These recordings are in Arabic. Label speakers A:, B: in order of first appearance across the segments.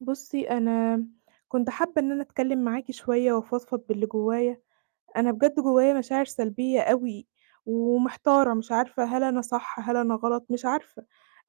A: بُصّي، أنا كنت حابّة إن أنا أتكلّم معاكِ شوية وأفضفض باللي جوايا. أنا بجد جوايا مشاعر سلبية أوي، ومحتارة مش عارفة هل أنا صح، هل أنا غلط؟ مش عارفة،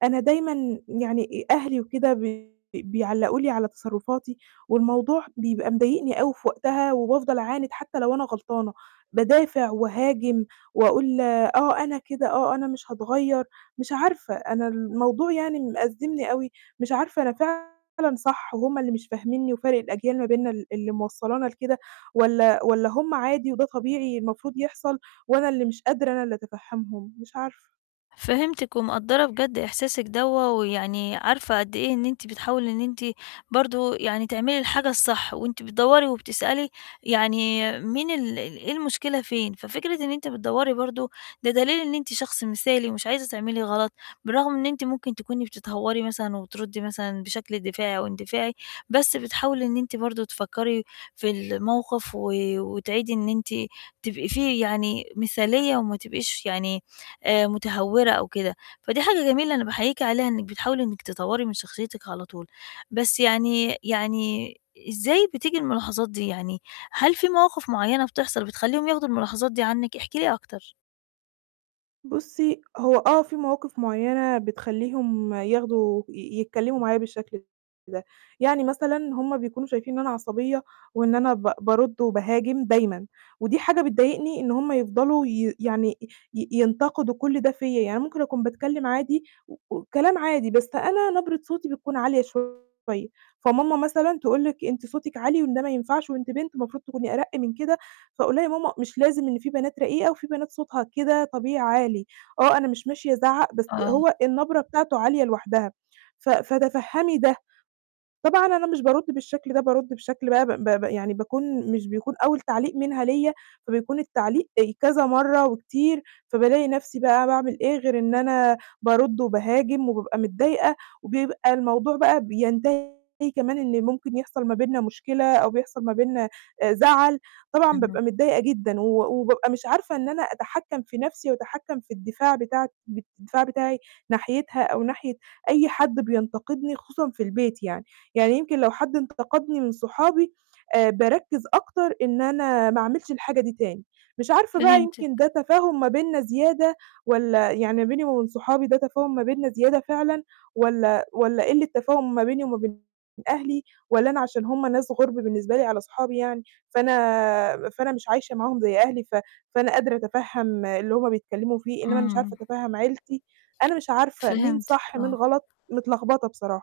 A: أنا دايمًا يعني أهلي وكده بي بيعلّقوا لي على تصرّفاتي، والموضوع بيبقى مضايقني أوي في وقتها، وبافضل أعاند حتى لو أنا غلطانة، بادافع وأهاجم، وأقول آه، أنا كده، آه، أنا مش هاتغيّر، مش عارفة، أنا الموضوع يعني مأزّمني أوي، مش عارفة أنا فعلًا صح وهم اللي مش فاهمينّي، وفَرق الأجيال ما بيننا ال اللي موصّلانا لكده، والَّا والَّا هم عادي وده طبيعي المفروض يحصل، وأنا اللي مش قادرة أنا اللي أتفهّمهم؟ مش عارفة.
B: فهمتِك، ومقدّرة بجد إحساسِك دوّة، ويعني عارفة قد إيه إن أنتِ بتحاولي إن أنتِ برضه يعني تعملي الحاجة الصح، وأنتِ بتدوّري وبتسألي يعني مين ال إيه المشكلة فين؟ ففكرة إن أنتِ بتدوّري برضه ده دليل إن أنتِ شخص مثالي ومش عايزة تعملي غلط، بالرغم إن أنتِ ممكن تكوني بتتهوّري مثلًا، وبتردّي مثلًا بشكل دفاعي أو اندفاعي، بس بتحاولي إن أنتِ برضه تفكّري في الموقف، و وتعيدي إن أنتِ تبقي فيه يعني مثالية وما تبقيش يعني، آآ، متهوّرة أو كده. فدي حاجة جميلة أنا باحييكِ عليها إنِّك بتحاولي إنِّك تطوّري من شخصيتِك على طول. بس يعني يعني إزاي بتيجي الملاحظات دي؟ يعني، هل في مواقف معيّنة بتحصل بتخلّيهم ياخدوا الملاحظات دي عنِّك؟ احكِ لي أكتر.
A: بُصّي، هو آه، في مواقف معيّنة بتخلّيهم ياخدوا ي يتكلّموا معايا بالشكل ده. يعني مثلًا هم بيكونوا شايفين إن أنا عصبية، وإن أنا ب بارُدّ وباهاجم دايمًا. ودي حاجة بتضايقني إن هم يفضلوا ي يعني ي ينتقدوا كُلّ ده فيَّ. يعني ممكن أكون باتكلّم عادي، و وكلام عادي، بس أنا نبرة صوتي بتكون عالية شوية، فماما مثلًا تقول لِك: "أنتِ صوتِك عالي، وده ما ينفعش، وأنتِ بنت المفروض تكوني أرَقّ من كده." فأقول لها يا ماما: "مش لازم، إن في بنات رقيقة، وفي بنات صوتها كده طبيعي عالي. آه، أنا مش ماشية أزعّق، بس
B: آه.
A: هو النبرة بتاعته عالية لوحدها، ف فتفهّمي ده." طبعًا أنا مش بارُدّ بالشكل ده، بارُدّ بشكل بقى ب ب يعني باكون مش بيكون أول تعليق منها ليّا، فبيكون التعليق كذا مرّه وكتير، فبالاقي نَفْسي بقى باعمل إيه غير إن أنا بارُدّ وباهاجم، وبابقى متضايقة، وبيبقى الموضوع بقى بينتهي كمان إن ممكن يحصل ما بيننا مشكلة، أو بيحصل ما بيننا آآ، زَعَل. طبعًا
B: اهم.
A: بابقى متضايقة جدًا، و وبابقى مش عارفة إن أنا أتحكّم في نفسي، وأتحكّم في الدفاع بتاعت ب الدفاع بتاعي ناحيتها، أو ناحية أي حد بينتقدني خصوصًا في البيت يعني، يعني يمكن لو حد انتقدني من صحابي، آآ، باركّز أكتر إن أنا ما أعملش الحاجة دي تاني. مش عارفة بقى
B: فهمتِك.
A: يمكن ده تفاهم ما بيننا زيادة، والَّا يعني ما بيني وما بين صحابي ده تفاهم ما بيننا زيادة فعلًا، والَّا والَّا قلّة تفاهم ما بيني وما بين أهلي، والَّا أنا عشان هم ناس غُرب بالنسبة لي، على صحابي يعني فأنا فأنا مش عايشة معاهم زي أهلي، ف فأنا قادرة أتفهّم اللي هم بيتكلّموا فيه، إنّما أنا مش عارفة
B: إمم.
A: أتفهّم عيلتي. أنا مش عارفة مين
B: فهمتِك،
A: صح، مين
B: آه.
A: غلط؟ متلخبطة بصراحة.